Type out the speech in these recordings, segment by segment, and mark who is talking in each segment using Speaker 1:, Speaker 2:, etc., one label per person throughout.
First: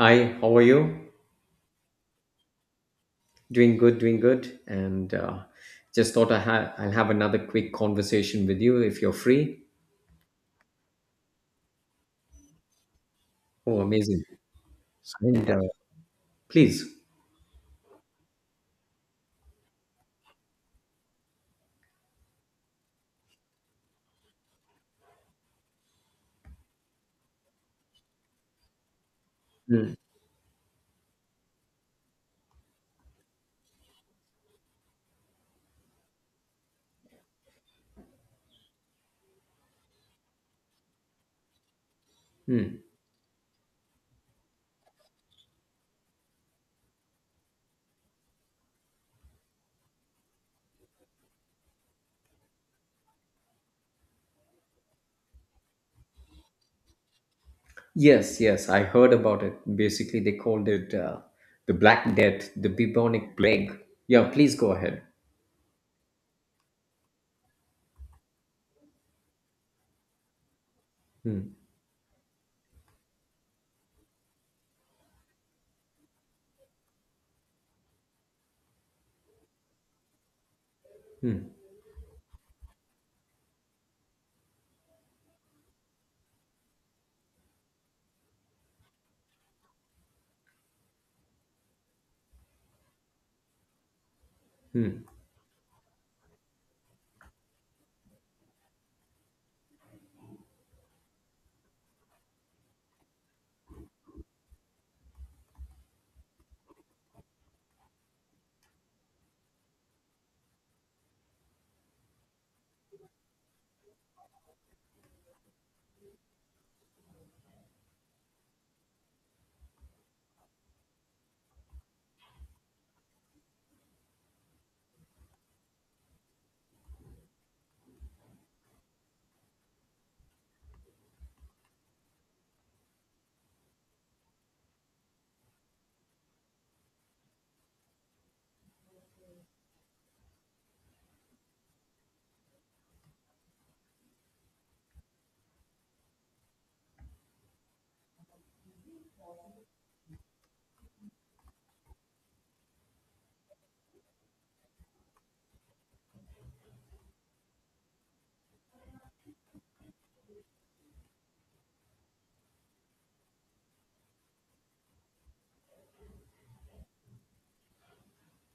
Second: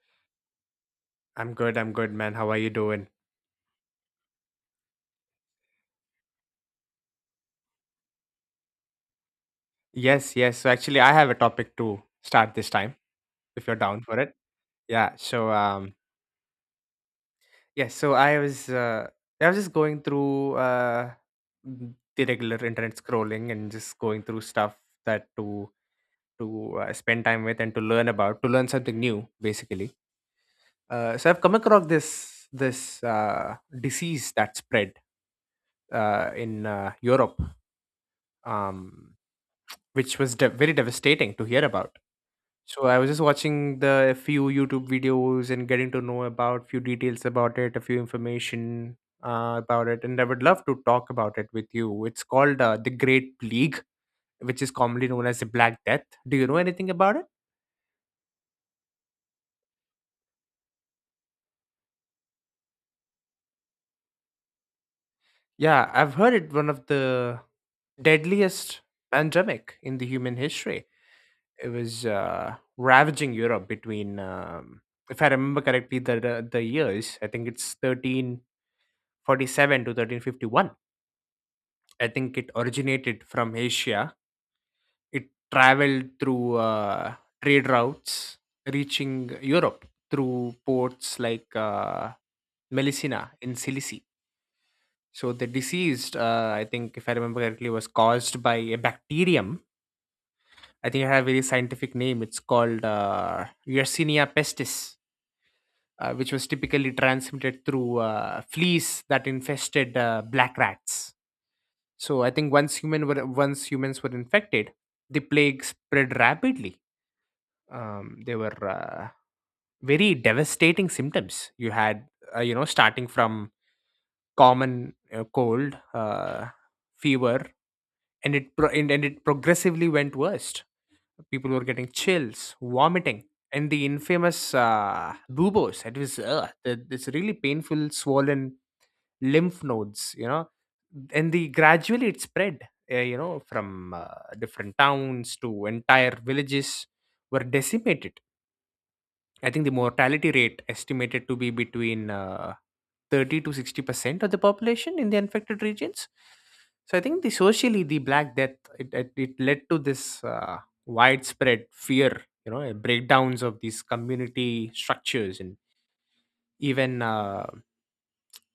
Speaker 1: Hi, how are you?
Speaker 2: I'm good. I'm good, man. How are you doing?
Speaker 1: Doing good, doing good. And just thought I'll have another quick conversation with you if you're free.
Speaker 2: Yes, yes. So actually, I have a topic to start this time, if you're
Speaker 1: Oh,
Speaker 2: down for
Speaker 1: amazing.
Speaker 2: it. Yeah.
Speaker 1: And please.
Speaker 2: Yeah. So I was just going through the regular internet scrolling and just going through stuff that to spend time with and to learn about to learn something new, basically.
Speaker 1: Mm,
Speaker 2: So I've come across this disease that spread in Europe, um, which was very devastating to hear about.
Speaker 1: mm.
Speaker 2: So I was just watching the a few YouTube videos and getting to know about few details about it, a few information about it, and I would love to talk about it with you. It's called the Great Plague, which is commonly known as the Black Death. Do you know anything about it?
Speaker 1: Yes, yes, I heard about it. Basically, they called it the Black Death, the bubonic plague. Yeah, please go ahead.
Speaker 2: Yeah, I've heard it one of the deadliest pandemic in the human history. It was ravaging Europe between, if I remember correctly, the years. I think it's 1347 to 1351.
Speaker 1: Mm,
Speaker 2: I think it originated from Asia. It traveled through trade routes, reaching Europe through ports like Melissina in Sicily.
Speaker 1: mm.
Speaker 2: So the disease, I think, if I remember correctly, was caused by a bacterium. I think it had a very scientific name. It's called Yersinia pestis, which was typically transmitted through fleas that infested black rats. So I think once human were once humans were infected, the plague spread rapidly. There were very devastating symptoms. You had you know starting from common cold, fever, and it progressively went worst. People were getting chills, vomiting, and the infamous buboes. It was this really painful, swollen lymph nodes, you know, and the gradually it spread you know from different towns to entire villages were decimated. I think the mortality rate estimated to be between 30 to 60% of the population in the infected regions. So I think the socially the Black Death, it led to this widespread fear, you know, breakdowns of these community structures and even uh,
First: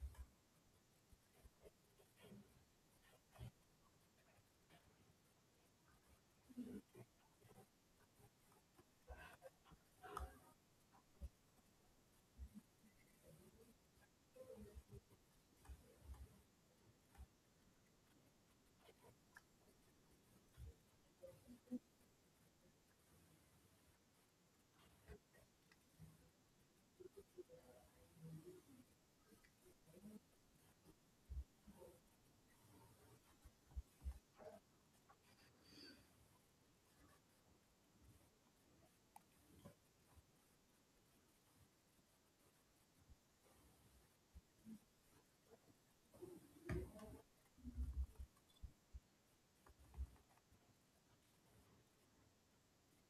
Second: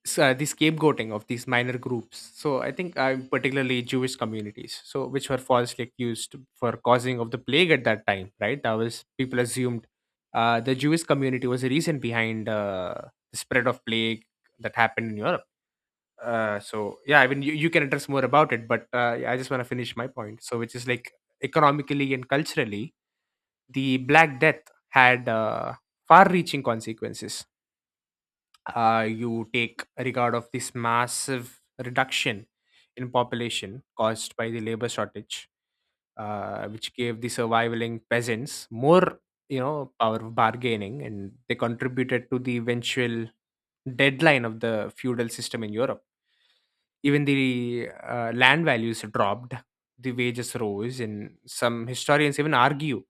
Speaker 2: s- uh, the scapegoating of these minor groups. So I think particularly Jewish communities, so which were falsely accused for causing of the plague at that time, right? That was people assumed the Jewish community was the reason behind the spread of plague that happened in Europe. So yeah, I mean you can address more about it, but yeah, I just want to finish my point. So which is like economically and culturally, the Black Death had far-reaching consequences. You take regard of this massive reduction in population caused by the labor shortage, which gave the surviving peasants more, you know, power of bargaining, and they contributed to the eventual deadline of the feudal system in Europe. Even the land values dropped, the wages rose, and some historians even argue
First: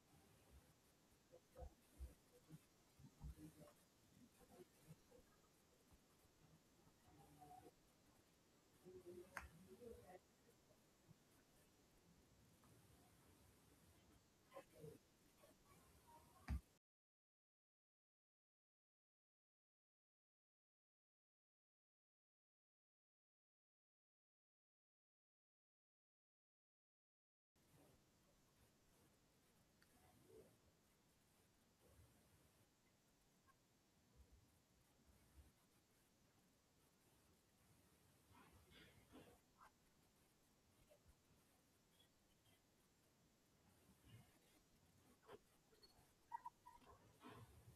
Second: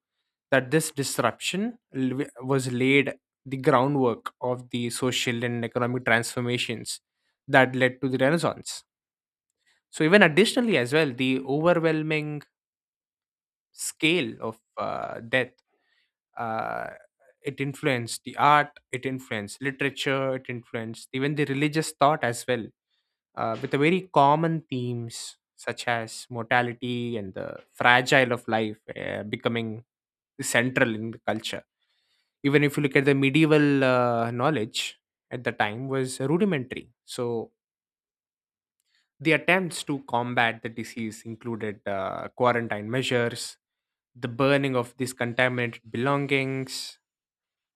Speaker 2: that this disruption was laid the groundwork of the social and economic transformations that led to the Renaissance. So, even additionally, as well, the overwhelming scale of death, uh, it influenced the art, it influenced literature, it influenced even the religious thought as well, with the very common themes such as mortality and the fragile of life becoming central in the culture. Even if you look at the medieval knowledge at the time was rudimentary, so the attempts to combat the disease included quarantine measures, the burning of these contaminated belongings,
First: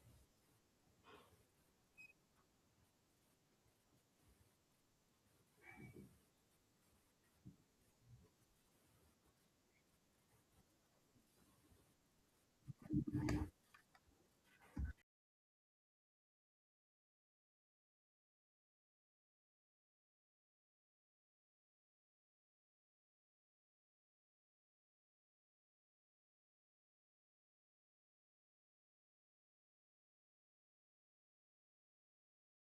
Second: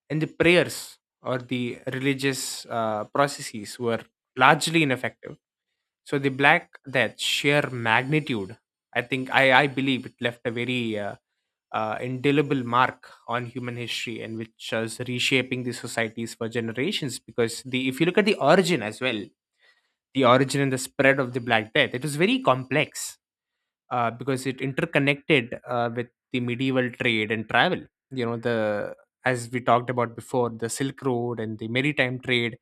Speaker 2: and the prayers or the religious processes were largely ineffective. So the Black Death sheer magnitude, I think I believe it left a very indelible mark on human history and which is reshaping the societies for generations. Because the if you look at the origin as well, the origin and the spread of the Black Death, it was very complex because it interconnected with the medieval trade and travel. You know the as we talked about before, the Silk Road and the maritime trade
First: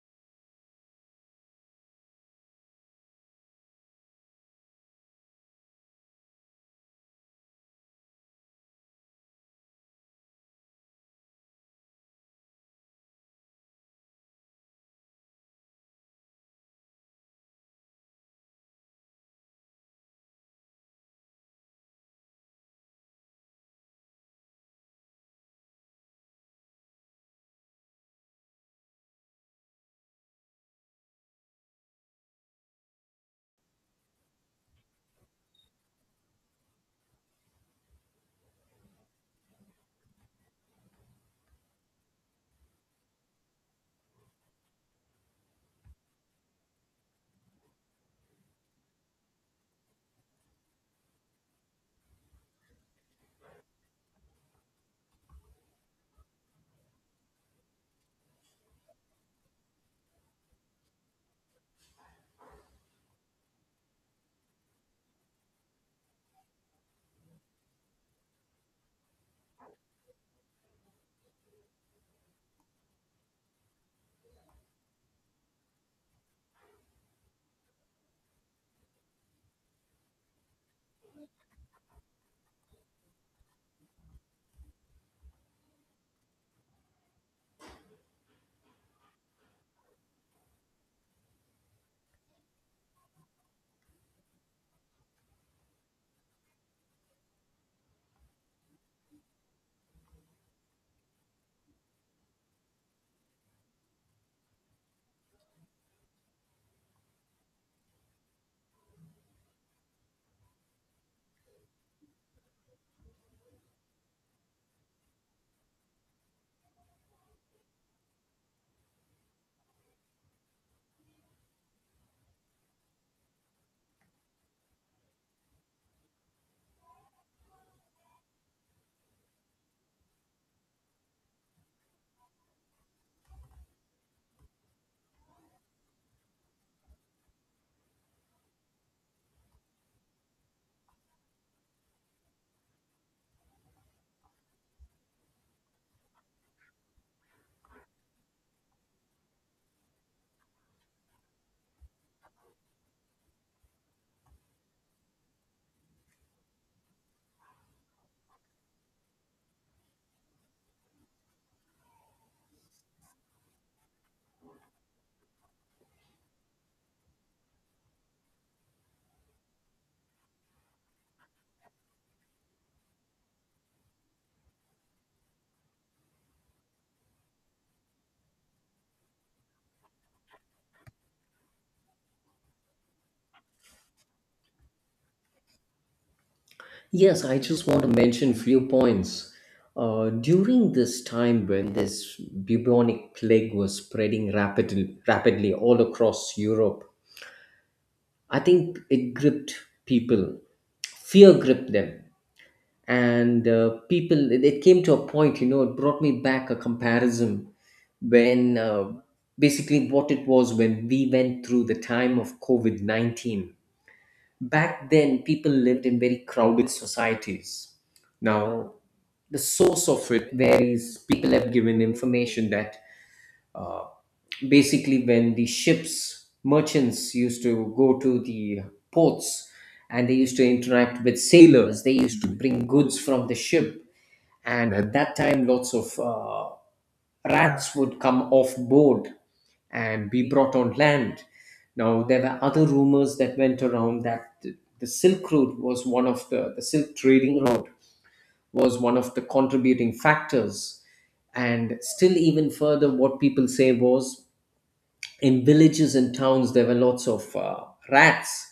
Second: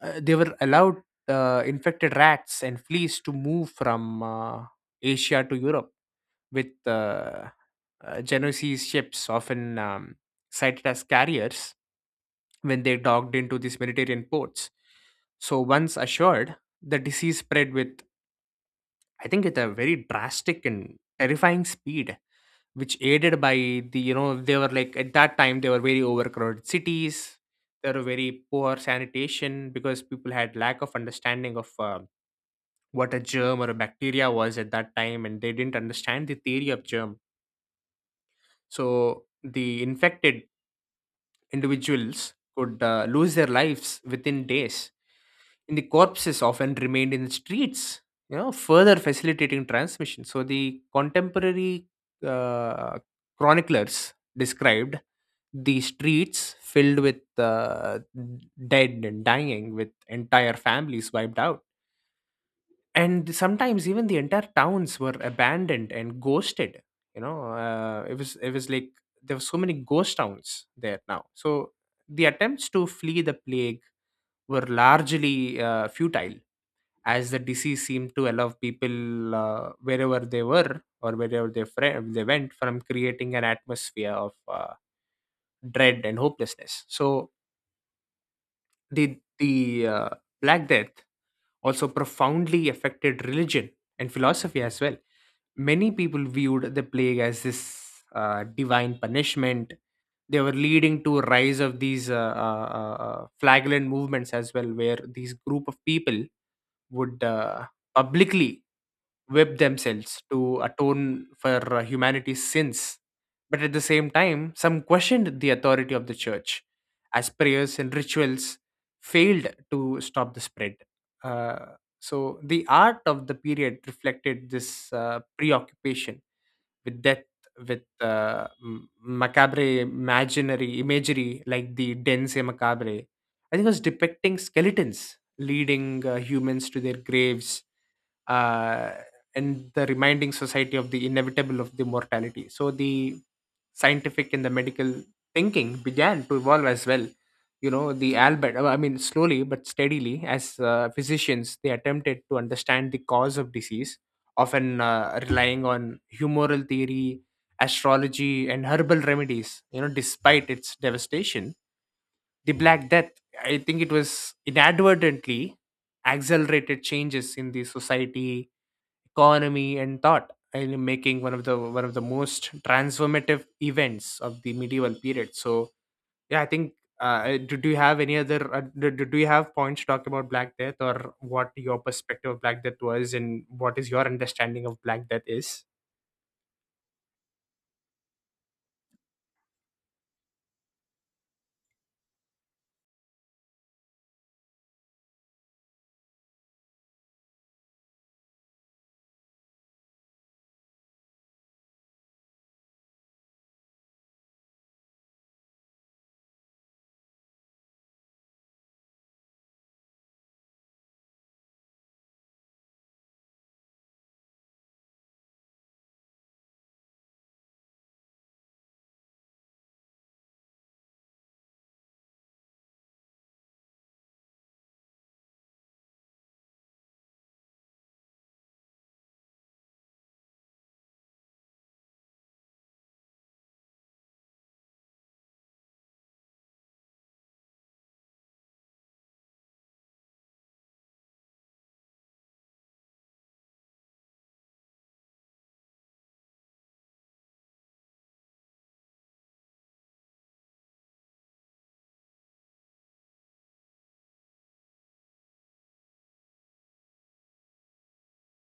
Speaker 2: they were allowed infected rats and fleas to move from Asia to Europe with Genoese ships, often cited as carriers, when they docked into these Mediterranean ports. So, once assured, the disease spread with I think at a very drastic and terrifying speed, which aided by you know, they were like at that time they were very overcrowded cities. There were very poor sanitation because people had lack of understanding of what a germ or a bacteria was at that time, and they didn't understand the theory of germ. So the infected individuals could lose their lives within days, and the corpses often remained in the streets, you know, further facilitating transmission. So the contemporary uh, chroniclers described the streets filled with dead and dying, with entire families wiped out and sometimes even the entire towns were abandoned and ghosted, you know, it was like there were so many ghost towns there now. So the attempts to flee the plague were largely futile as the disease seemed to allow people wherever they were or wherever they went, from creating an atmosphere of dread and hopelessness. So the Black Death also profoundly affected religion and philosophy as well. Many people viewed the plague as this divine punishment. They were leading to a rise of these flagellant movements as well, where these group of people would publicly whip themselves to atone for humanity's sins. But at the same time, some questioned the authority of the church, as prayers and rituals failed to stop the spread. So the art of the period reflected this preoccupation with death, with macabre imaginary imagery like the dense macabre. I think it was depicting skeletons leading humans to their graves uh, and the reminding society of the inevitable of the mortality. So the scientific and the medical thinking began to evolve as well. You know, the Albert, I mean, slowly but steadily, as physicians, they attempted to understand the cause of disease, often relying on humoral theory, astrology, and herbal remedies. You know, despite its devastation, the Black Death, I think it was inadvertently accelerated changes in the society, economy and thought and making one of the most transformative events of the medieval period. So yeah, I think do you have any other do you have points to talk about Black Death or what your perspective of Black Death was and what is your understanding of Black Death is?
Speaker 1: Yes, I just want to mention few points. During this time when this bubonic plague was spreading rapidly, rapidly all across Europe, I think it gripped people. Fear gripped them. And people, it came to a point, you know, it brought me back a comparison when basically what it was when we went through the time of COVID COVID-19. Back then, people lived in very crowded societies. Now, the source of it varies. People have given information that basically when the ships merchants used to go to the ports, and they used to interact with sailors, they used to bring goods from the ship, and at that time lots of rats would come off board and be brought on land. Now there were other rumors that went around that the Silk Road was one of the silk trading road was one of the contributing factors. And still even further, what people say was, in villages and towns there were lots of rats.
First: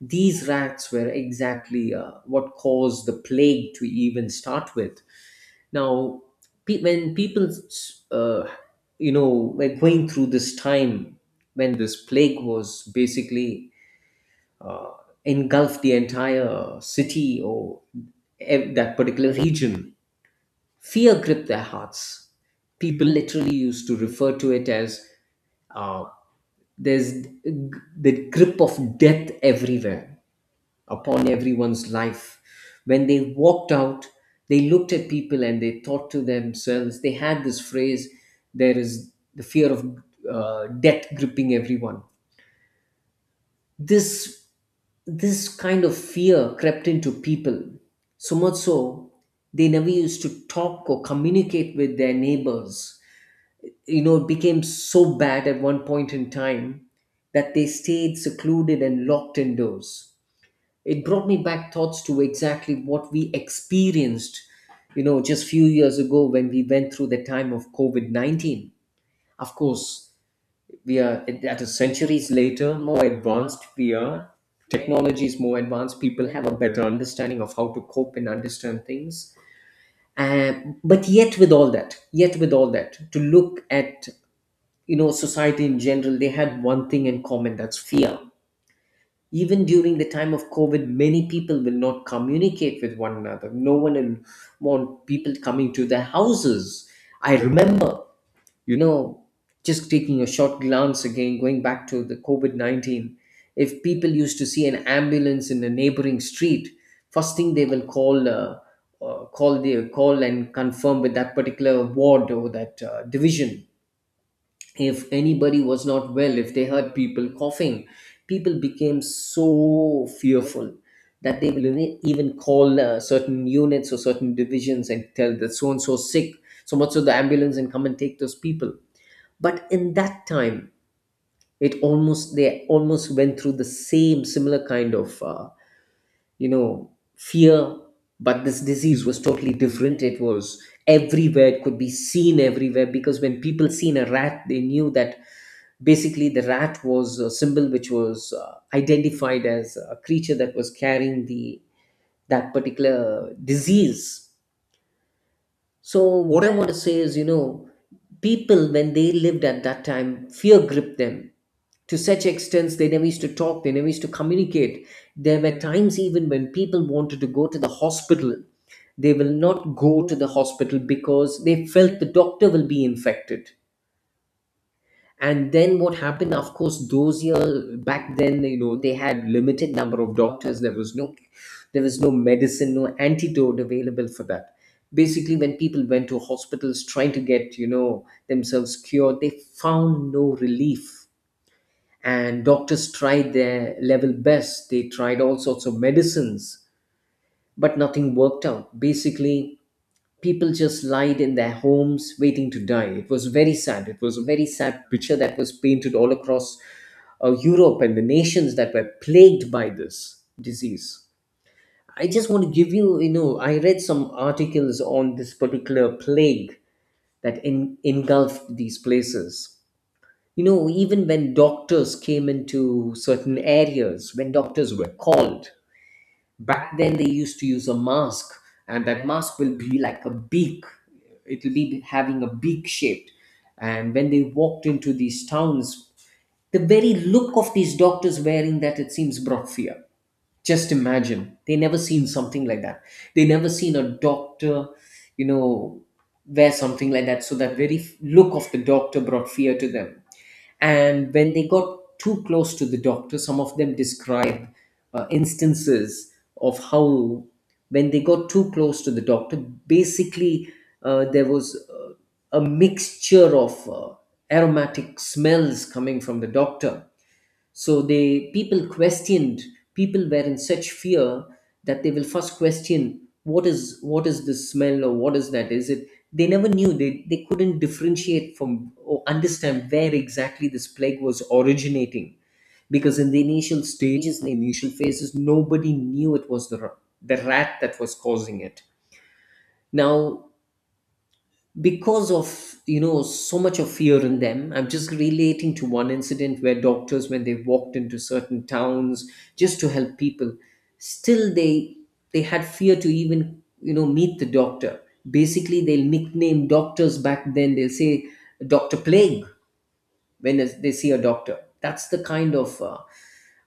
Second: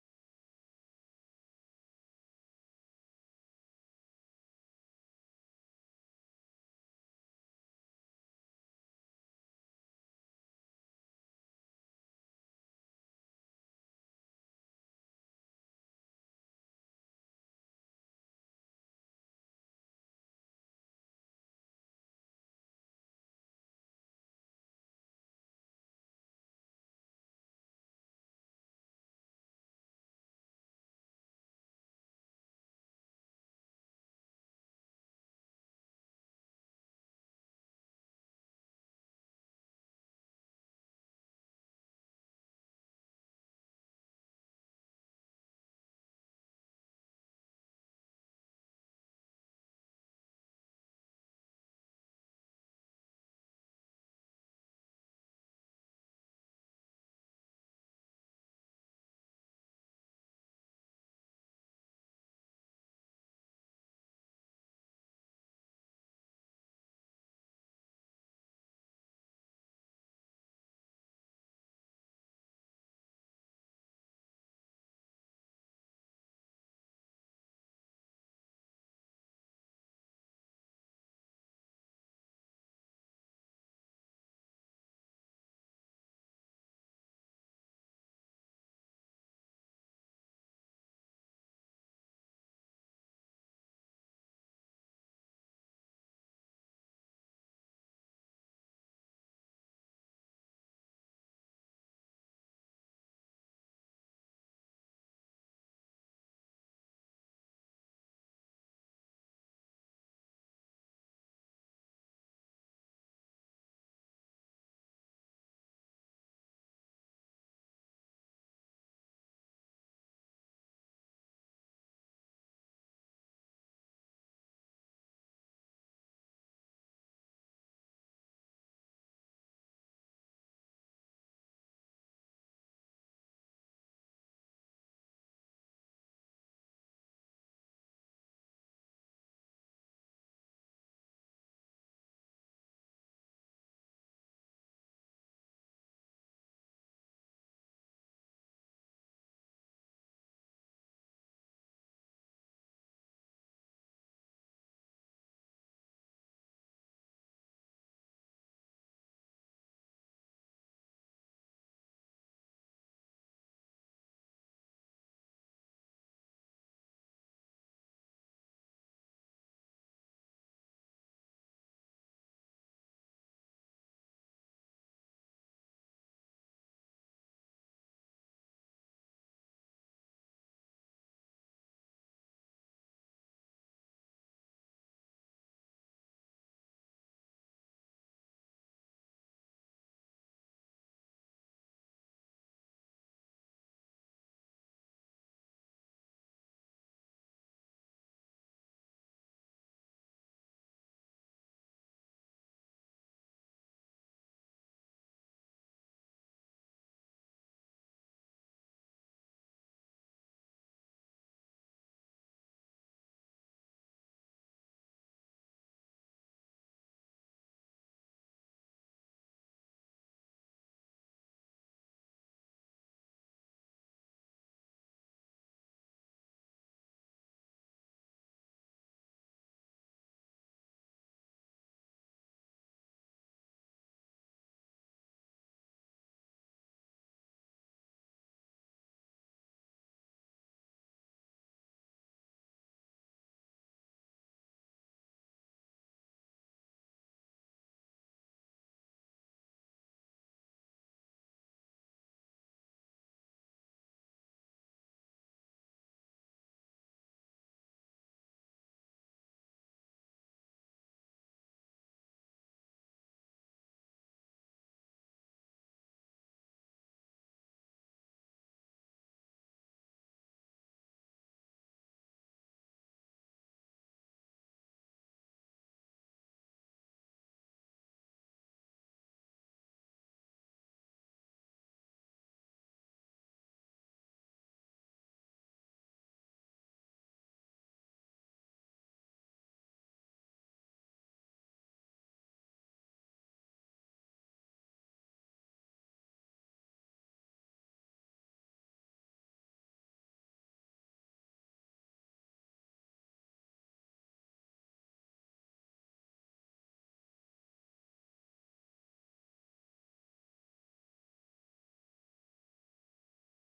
Speaker 1: These rats were exactly what caused the plague to even start with. Now when people, uh, you know, were going through this time when this plague was basically engulfed the entire city or that particular region, fear gripped their hearts. People literally used to refer to it as, uh, there's the grip of death everywhere upon everyone's life. When they walked out, they looked at people and they thought to themselves, they had this phrase, there is the fear of death gripping everyone. This, this kind of fear crept into people, so much so they never used to talk or communicate with their neighbors. You know, it became so bad at one point in time that they stayed secluded and locked indoors. It brought me back thoughts to exactly what we experienced, you know, just few years ago when we went through the time of COVID COVID-19. Of course, we are at a centuries later, more advanced we are. Technology is more advanced. People have a better understanding of how to cope and understand things. Uh, but yet, with all that, yet with all that, to look at, you know, society in general, they had one thing in common, that's fear. Even during the time of COVID, many people will not communicate with one another. No one will want people coming to their houses. I remember, you know, just taking a short glance again, going back to the COVID COVID-19, if people used to see an ambulance in a neighboring street, first thing they will call. Call the call and confirm with that particular ward or that division if anybody was not well, if they heard people coughing. People became so fearful that they will even call certain units or certain divisions and tell that so and so sick, so much so the ambulance and come and take those people. But in that time, it almost, they almost went through the same similar kind of you know, fear. But this disease was totally different. It was everywhere. It could be seen everywhere because when people seen a rat, they knew that basically the rat was a symbol which was identified as a creature that was carrying the that particular disease. So, what I want to say is, you know, people, when they lived at that time, fear gripped them to such extent they never used to talk, they never used to communicate. There were times even when people wanted to go to the hospital, they will not go to the hospital because they felt the doctor will be infected. And then what happened? Of course, those years back then, you know, they had limited number of doctors. There was no medicine, no antidote available for that. Basically, when people went to hospitals trying to get, you know, themselves cured, they found no relief. And doctors tried their level best, they tried all sorts of medicines, but nothing worked out. Basically, people just lied in their homes waiting to die. It was very sad. It was a very sad picture that was painted all across Europe and the nations that were plagued by this disease. I just want to give you, you know, I read some articles on this particular plague that engulfed these places. You know, even when doctors came into certain areas, when doctors were called, back then they used to use a mask, and that mask will be like a beak. It'll be having a beak shaped. And when they walked into these towns, the very look of these doctors wearing that, it seems, brought fear. Just imagine. They never seen something like that. They never seen a doctor, you know, wear something like that. So that very look of the doctor brought fear to them. And when they got too close to the doctor, some of them describe instances of how, when they got too close to the doctor, basically there was a mixture of aromatic smells coming from the doctor. So they, people questioned. People were in such fear that they will first question, what is this smell, or what is that? Is it? They never knew. They couldn't differentiate from or understand where exactly this plague was originating because in the initial stages, in the initial phases, nobody knew it was the the rat that was causing it. Now because of, you know, so much of fear in them, I'm just relating to one incident where doctors, when they walked into certain towns just to help people, still they had fear to even, you know, meet the doctor. Basically, they'll nickname doctors back then, they'll say, Dr. Plague, when they see a doctor. That's the kind of uh,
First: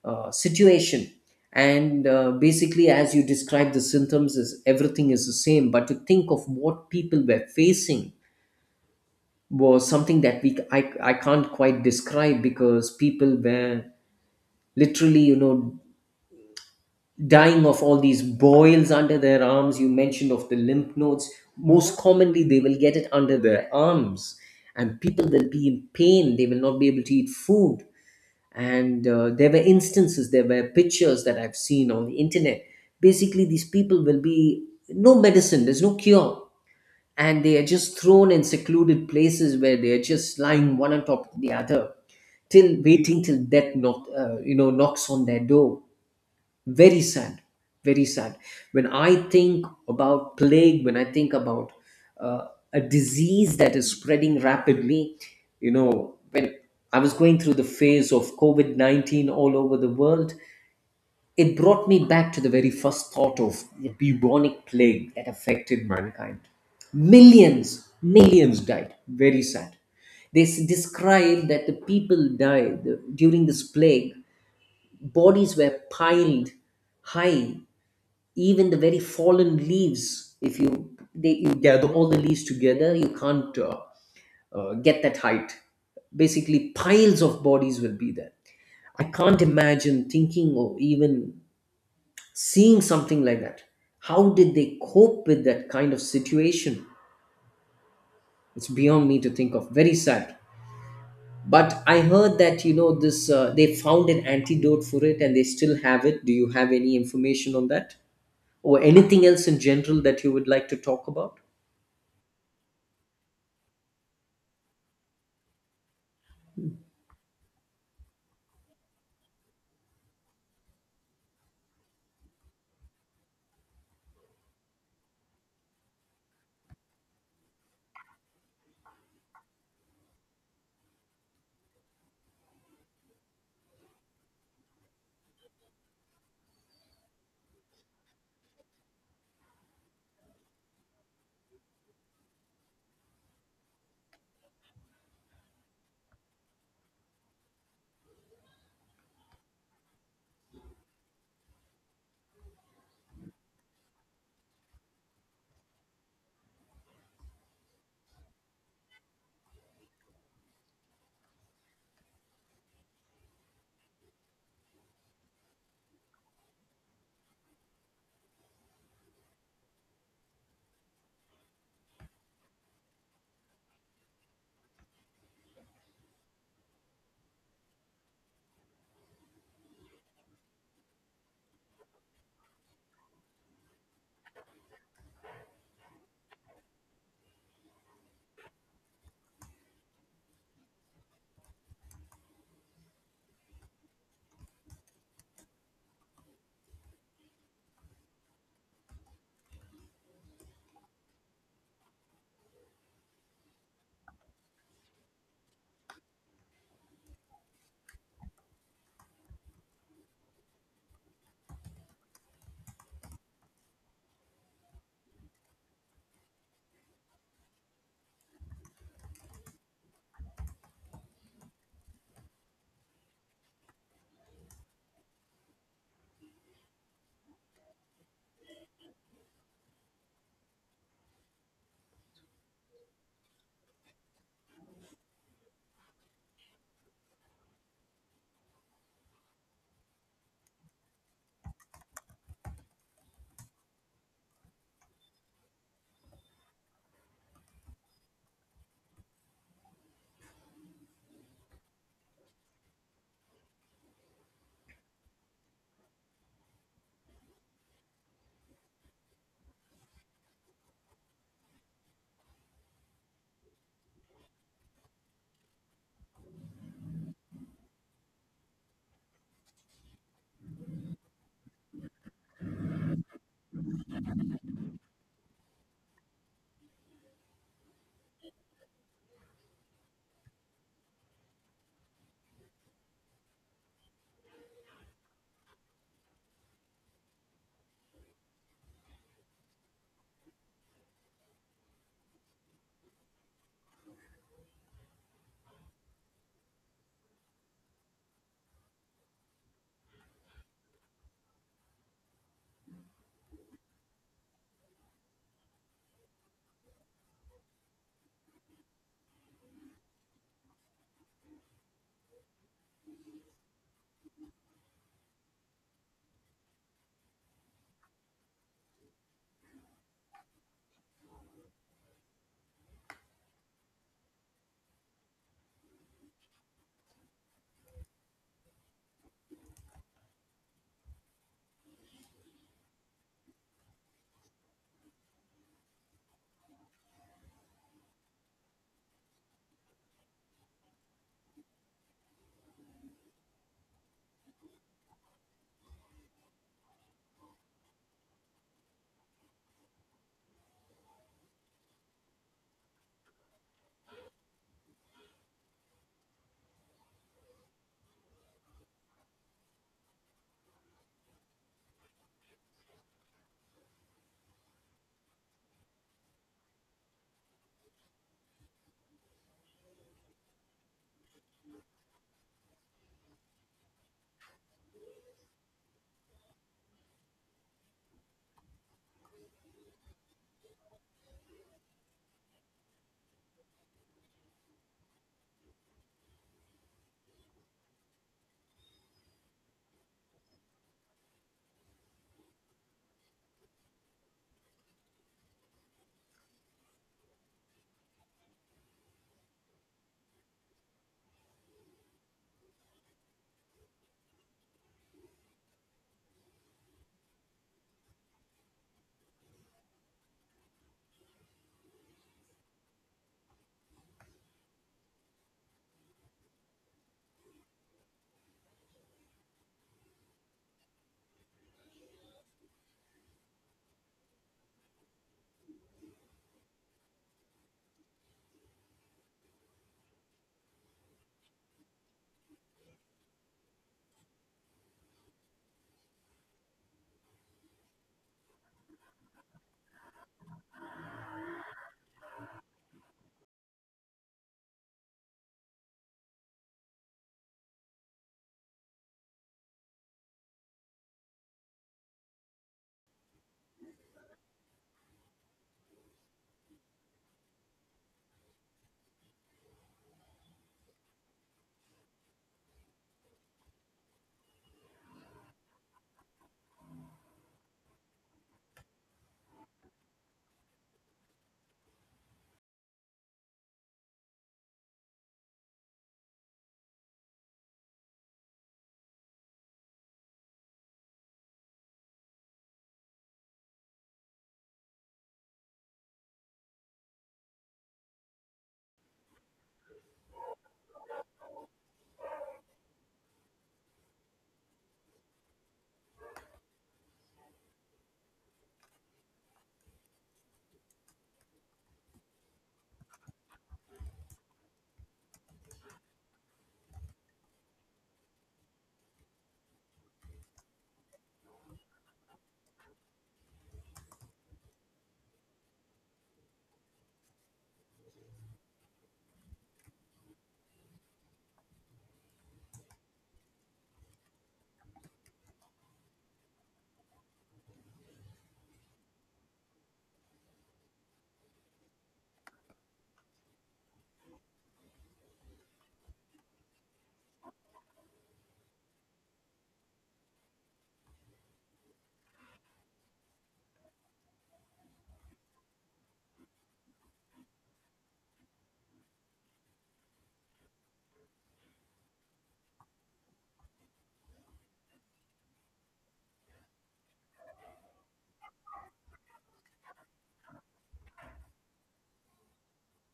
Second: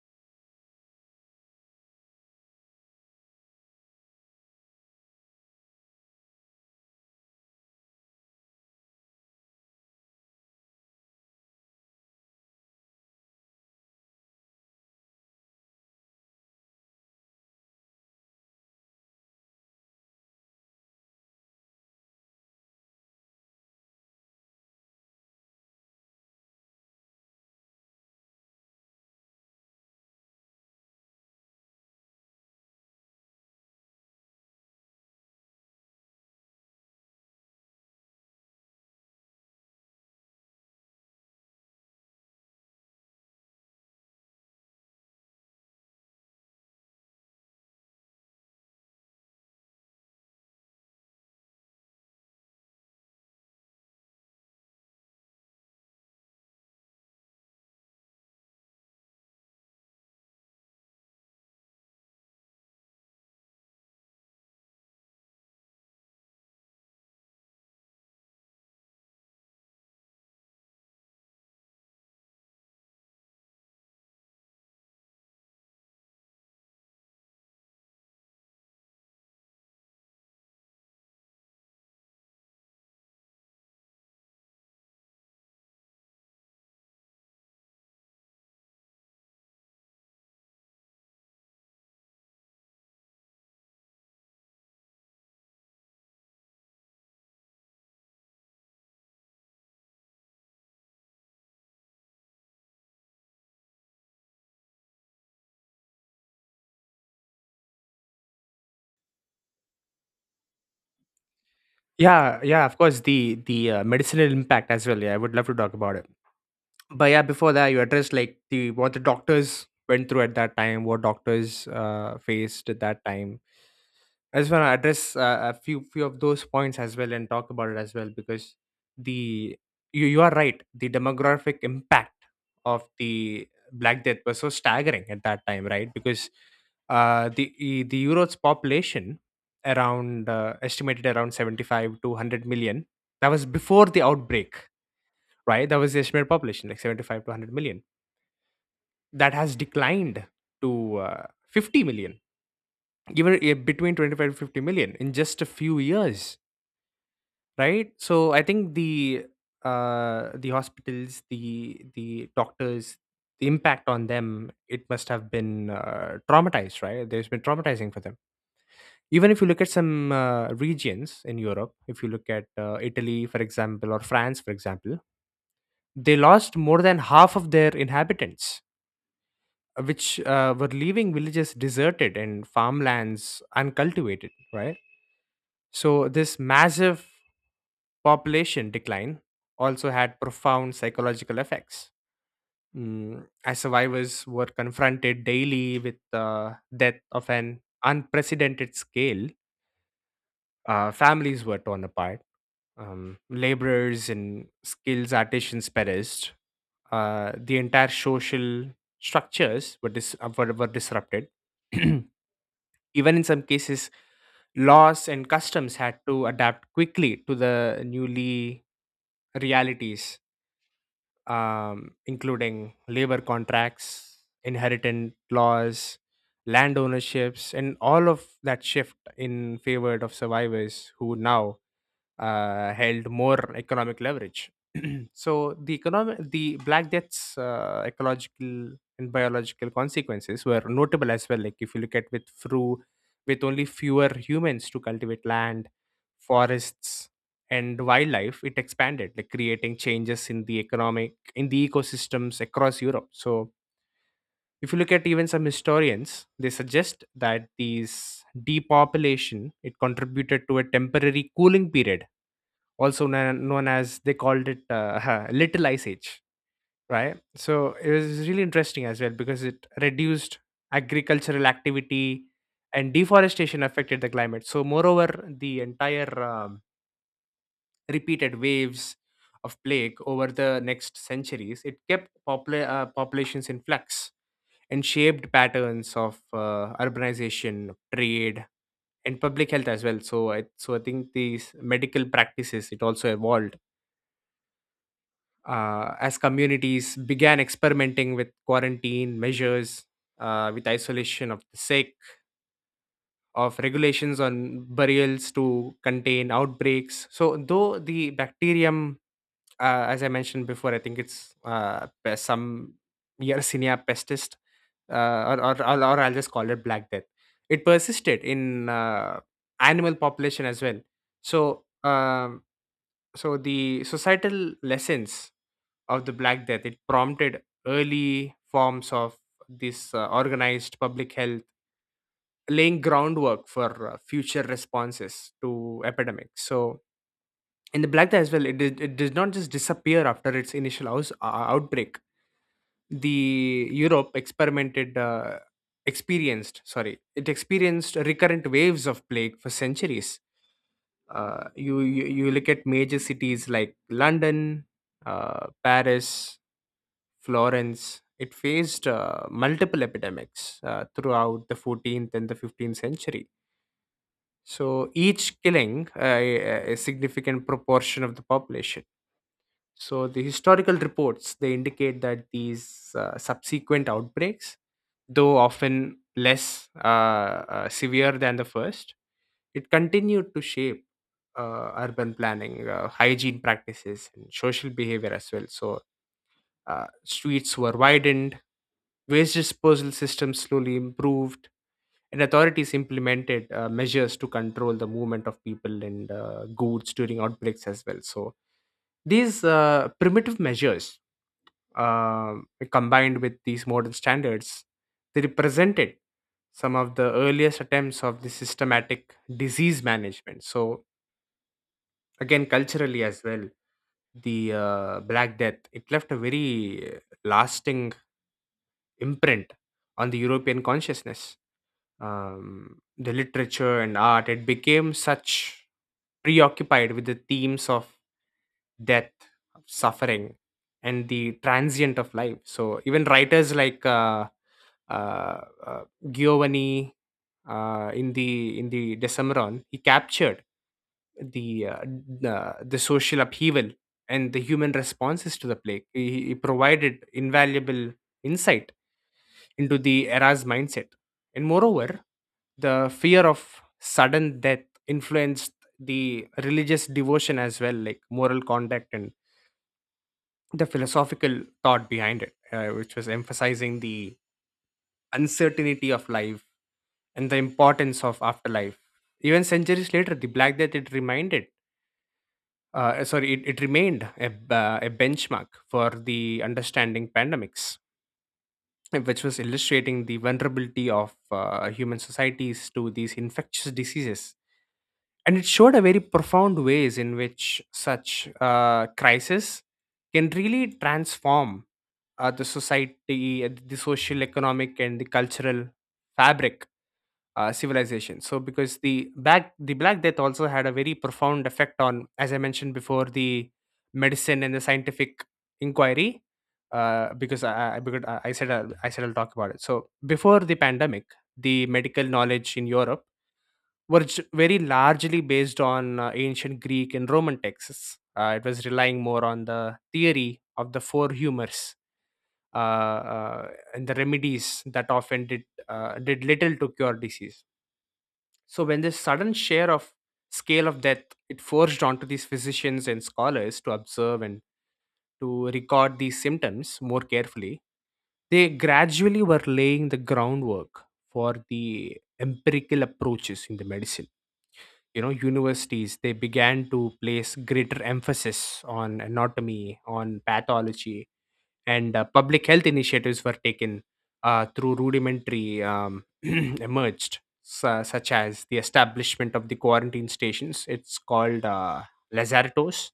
Speaker 1: uh, situation. And basically, as you describe, the symptoms is everything is the same, but to think of what people were facing was something that I can't quite describe, because people were literally, you know, dying of all these boils under their arms. You mentioned of the lymph nodes. Most commonly they will get it under their arms, and people will be in pain, they will not be able to eat food. And there were instances, there were pictures that I've seen on the internet. Basically, these people will be, no medicine, there's no cure, and they are just thrown in secluded places where they are just lying one on top of the other, till waiting, till death knock, you know, knocks on their door. Very sad. Very sad. When I think about plague, when I think about uh, a disease that is spreading rapidly, you know, when I was going through the phase of COVID-19 all over the world, it brought me back to the very first thought of the bubonic plague that affected mankind. Millions, millions died. Very sad. Describe that the people died during this plague. Bodies were piled high, even the very fallen leaves. If you gather all the leaves together, you can't get that height. Basically, piles of bodies will be there. I can't imagine thinking or even seeing something like that. How did they cope with that kind of situation? It's beyond me to think of. Very sad. But I heard that, you know, this they found an antidote for it and they still have it. Do you have any information on that, or anything else in general that you would like to talk about?
Speaker 2: Yeah, yeah, of course, the medicinal impact as well. Yeah, I would love to talk about it, but yeah, before that, you addressed like the what the doctors went through at that time, what doctors faced at that time. I just want to address a few of those points as well and talk about it as well, because the you are right, the demographic impact of the Black Death was so staggering at that time, right? Because the Europe's population around estimated around 75 to 100 million, that was before the outbreak, right? That was the estimated population, like 75 to 100 million, that has declined to uh, 50 million, even between 25 to 50 million in just a few years, right? So I think the hospitals, the doctors, the impact on them, it must have been traumatized right there's been traumatizing for them. Even if you look at some regions in Europe, if you look at Italy, for example, or France, for example, they lost more than half of their inhabitants, which were leaving villages deserted and farmlands uncultivated, right? So this massive population decline also had profound psychological effects, mm, as survivors were confronted daily with the death of an unprecedented scale. Families were torn apart. Laborers and skilled artisans perished. The entire social structures were disrupted. Even in some cases, laws and customs had to adapt quickly to the newly realities, including labor contracts, inheritance laws, land ownerships, and all of that shift in favor of survivors who now held more economic leverage. So the economic, the Black Death's ecological and biological consequences were notable as well. Like if you look at with through with only fewer humans to cultivate land, forests, and wildlife, it expanded, like creating changes in the economic in the ecosystems across Europe. So if you look at even some historians, they suggest that these depopulation it contributed to a temporary cooling period also known as they called it little ice age, right? So it was really interesting as well because it reduced agricultural activity and deforestation affected the climate. So moreover the entire repeated waves of plague over the next centuries it kept populations in flux and shaped patterns of urbanization, trade, and public health as well. So I think these medical practices it also evolved as communities began experimenting with quarantine measures, with isolation of the sick, of regulations on burials to contain outbreaks. So, though the bacterium, as I mentioned before, I think it's some Yersinia pestis, or I'll just call it Black Death. It persisted in animal population as well. So, um so the societal lessons of the black death it prompted early forms of this organized public health, laying groundwork for future responses to epidemics. So in the black death as well it did not just disappear after its initial outbreak. The europe experimented experienced sorry it experienced recurrent waves of plague for centuries you, you you look at major cities like London, Paris, Florence. It faced multiple epidemics throughout the 14th and the 15th century. So each killing a significant proportion of the population. So the historical reports they indicate that these subsequent outbreaks, though often less severe than the first, it continued to shape urban planning, hygiene practices, and social behavior as well. So streets were widened, waste disposal systems slowly improved, and authorities implemented measures to control the movement of people and goods during outbreaks as well. So these primitive measures, uh, combined with these modern standards, they represented some of the earliest attempts of the systematic disease management. So again, culturally as well, the Black Death it left a very lasting imprint on the European consciousness. The literature and art, it became such preoccupied with the themes of death, of suffering, and the transient of life. So even writers like uh, uh, Giovanni in the Decameron, he captured the social upheaval and the human responses to the plague. He provided invaluable insight into the era's mindset. And moreover, the fear of sudden death influenced the religious devotion as well, like moral conduct and the philosophical thought behind it, which was emphasizing the uncertainty of life and the importance of afterlife. Even centuries later, the Black Death it reminded eh, sorry, it remained a a benchmark for the understanding pandemics, which was illustrating the vulnerability of human societies to these infectious diseases. And it showed a very profound ways in which such crisis can really transform the society, the social, economic, and the cultural fabric civilization. So because the Black Death also had a very profound effect on, as I mentioned before, the medicine and the scientific inquiry. Because I said I'll talk about it. So before the pandemic, the medical knowledge in Europe were very largely based on ancient Greek and Roman texts. It was relying more on the theory of the four humors uh, uh, and the remedies that often did little to cure disease. So when this sudden share of scale of death it forged onto these physicians and scholars to observe and to record these symptoms more carefully, they gradually were laying the groundwork for the empirical approaches in the medicine. You know, universities they began to place greater emphasis on anatomy, on pathology, and public health initiatives were taken through rudimentary emerged such as the establishment of the quarantine stations, it's called lazaretos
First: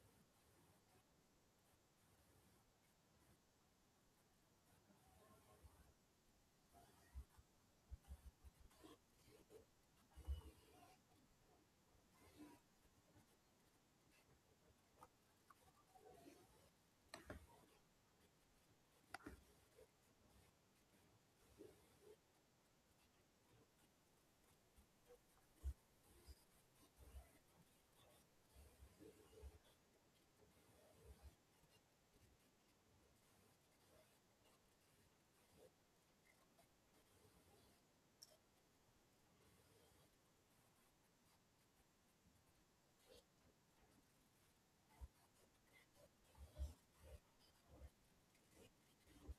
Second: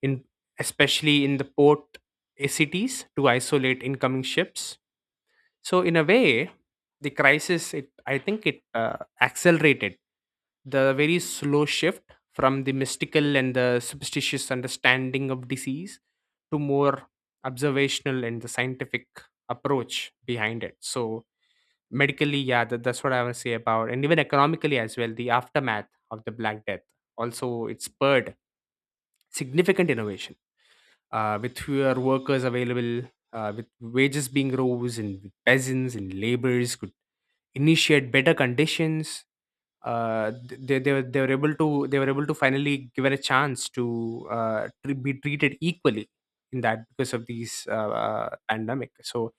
Speaker 2: in especially in the port cities to isolate incoming ships. So in a way, the crisis it I think it accelerated the very slow shift from the mystical and the superstitious understanding of disease to more observational and the scientific approach behind it. So medically, yeah, that's what I want to say about, and even economically as well. The aftermath of the Black Death also it spurred significant innovation with fewer workers available, with wages being rose, and with peasants and laborers could initiate better conditions. Th- they were able to they were able to finally given a chance to be treated equally in that because of these pandemic. So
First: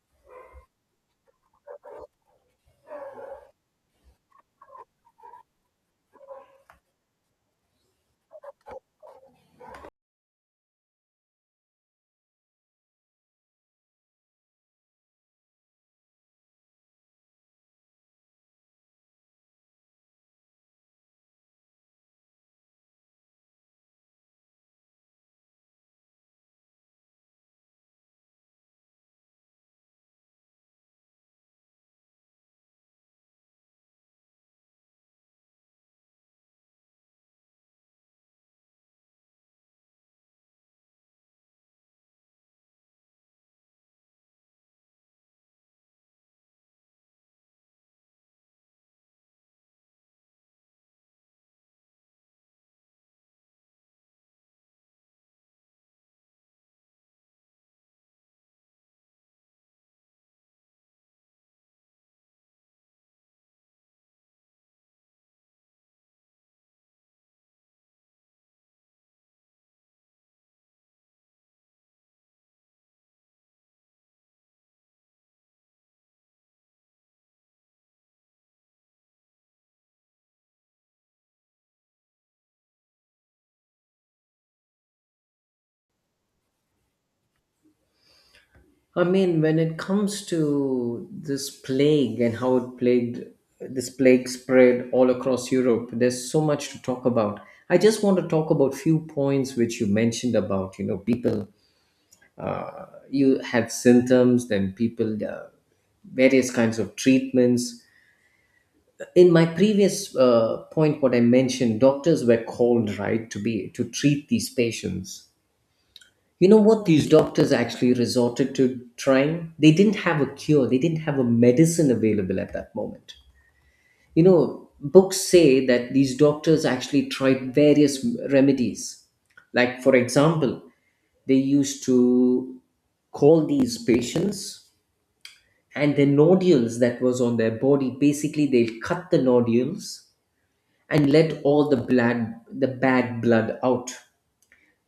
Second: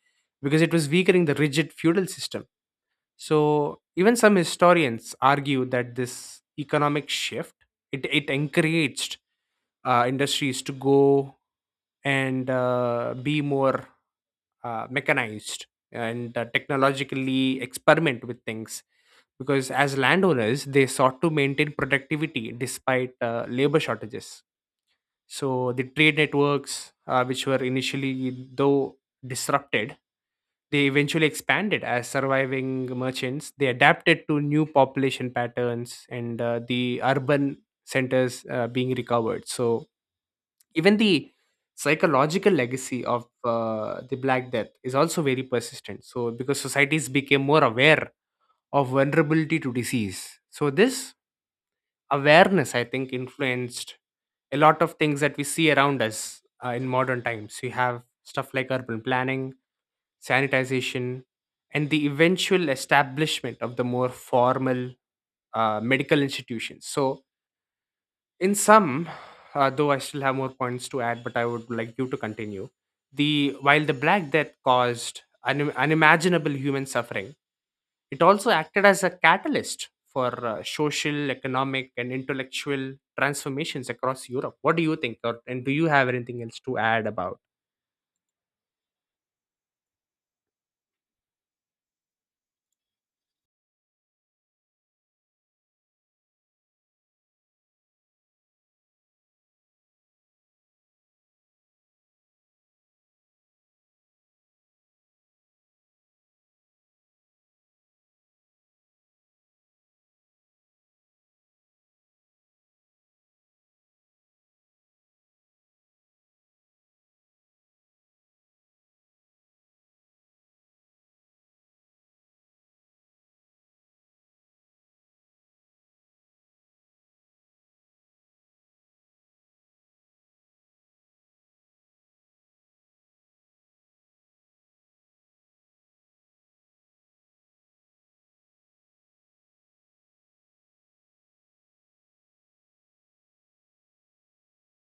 Speaker 2: because it was weakening the rigid feudal system. So even some historians argue that this economic shift it encouraged industries to go and be more mechanized and technologically experiment with things because as landowners they sought to maintain productivity despite labor shortages. So the trade networks which were initially though disrupted they eventually expanded as surviving merchants they adapted to new population patterns and the urban centers being recovered. So even the psychological legacy of the Black Death is also very persistent. So, because societies became more aware of vulnerability to disease. So, this awareness, I think, influenced a lot of things that we see around us in modern times. You have stuff like urban planning, sanitization, and the eventual establishment of the more formal medical institutions. So, in sum, though I still have more points to add, but I would like you to continue. The while the Black Death caused unimaginable human suffering, it also acted as a catalyst for social, economic, and intellectual transformations across Europe. What do you think, or, and do you have anything else to add about?
Speaker 1: I mean, when it comes to this plague and how it plagued, this plague spread all across Europe, there's so much to talk about. I just want to talk about few points which you mentioned about, you know, people, you had symptoms then people, various kinds of treatments. In my previous point, what I mentioned, doctors were called, right, to be to treat these patients. You know what these doctors actually resorted to trying. They didn't have a cure, they didn't have a medicine available at that moment. You know, books say that these doctors actually tried various remedies, like for example, they used to call these patients, and the nodules that was on their body, basically they'll cut the nodules and let all the blood, the bad blood, out.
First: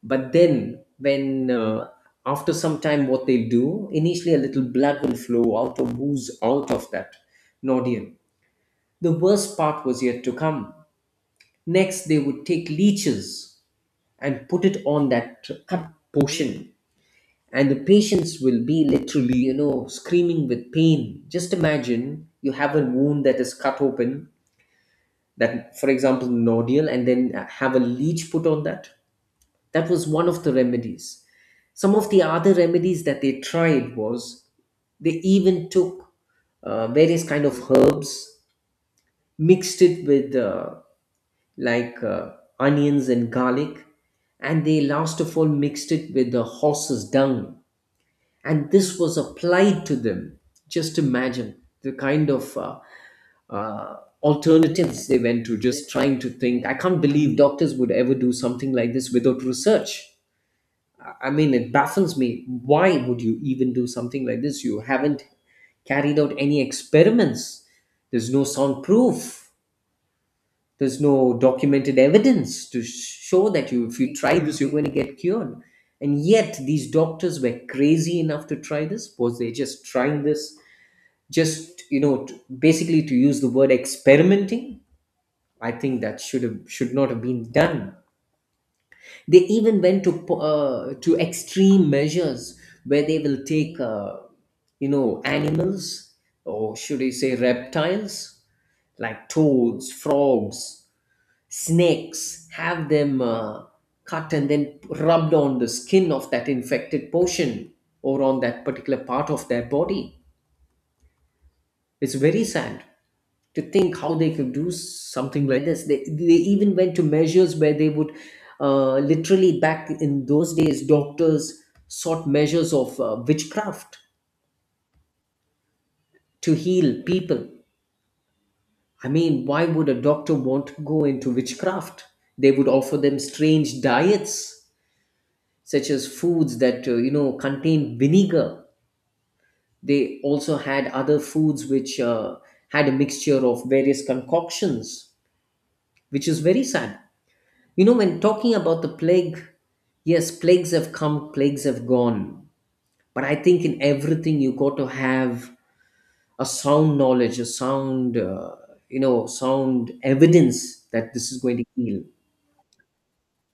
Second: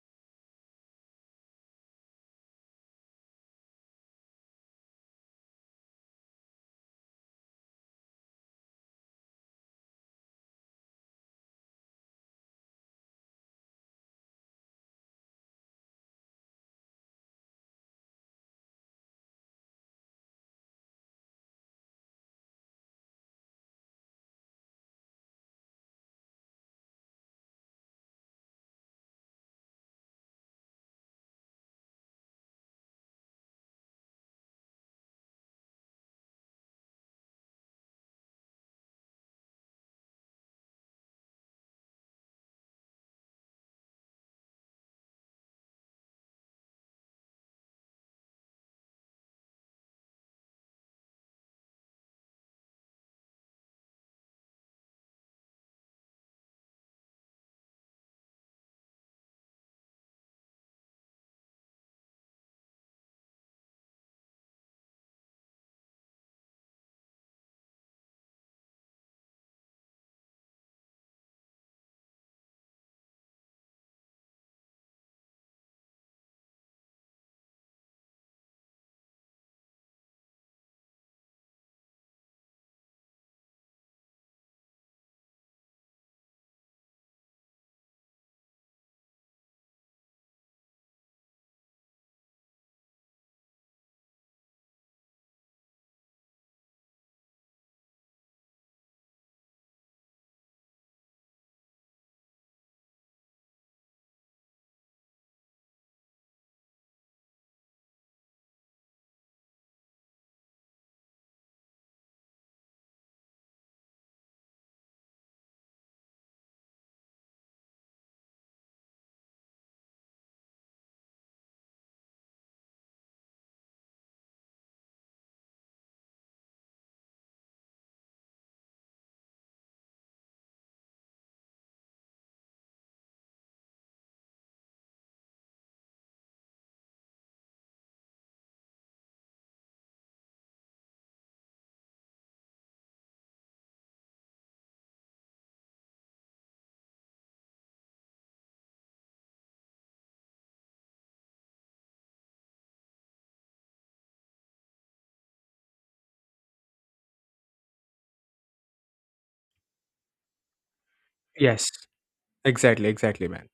Speaker 1: But then when, after some time, what they'll do, initially a little blood will flow out or ooze out of that nodule. The worst part was yet to come. Next, they would take leeches and put it on that cut portion, and the patients will be literally, you know, screaming with pain. Just imagine you have a wound that is cut open, that for example nodule, and then have a leech put on that. That was one of the remedies. Some of the other remedies that they tried was they even took various kind of herbs, mixed it with, like, onions and garlic, and they last of all mixed it with the horse's dung, and this was applied to them. Just imagine the kind of uh, alternatives they went to. Just trying to think, I can't believe doctors would ever do something like this without research. I mean, it baffles me. Why would you even do something like this? You haven't carried out any experiments. There's no sound proof. There's no documented evidence to show that, you, if you try this, you're going to get cured. And yet, these doctors were crazy enough to try this. Was they just trying this? Just, you know, basically, to use the word experimenting. I think that should not have been done. They even went to to extreme measures where they will take, you know, animals, or should I say reptiles, like toads, frogs, snakes, have them cut and then rubbed on the skin of that infected portion or on that particular part of their body. It's very sad to think how they could do something like this. They even went to measures where they would literally, back in those days, doctors sought measures of witchcraft to heal people. I mean, why would a doctor want to go into witchcraft? They would offer them strange diets, such as foods that you know, contain vinegar. They also had other foods which had a mixture of various concoctions, which is very sad. You know, when talking about the plague, yes, plagues have come, plagues have gone, but I think in everything you got to have a sound knowledge, a sound, you know, sound evidence that this is going to
Speaker 2: Yes,
Speaker 1: heal.
Speaker 2: exactly, exactly, man.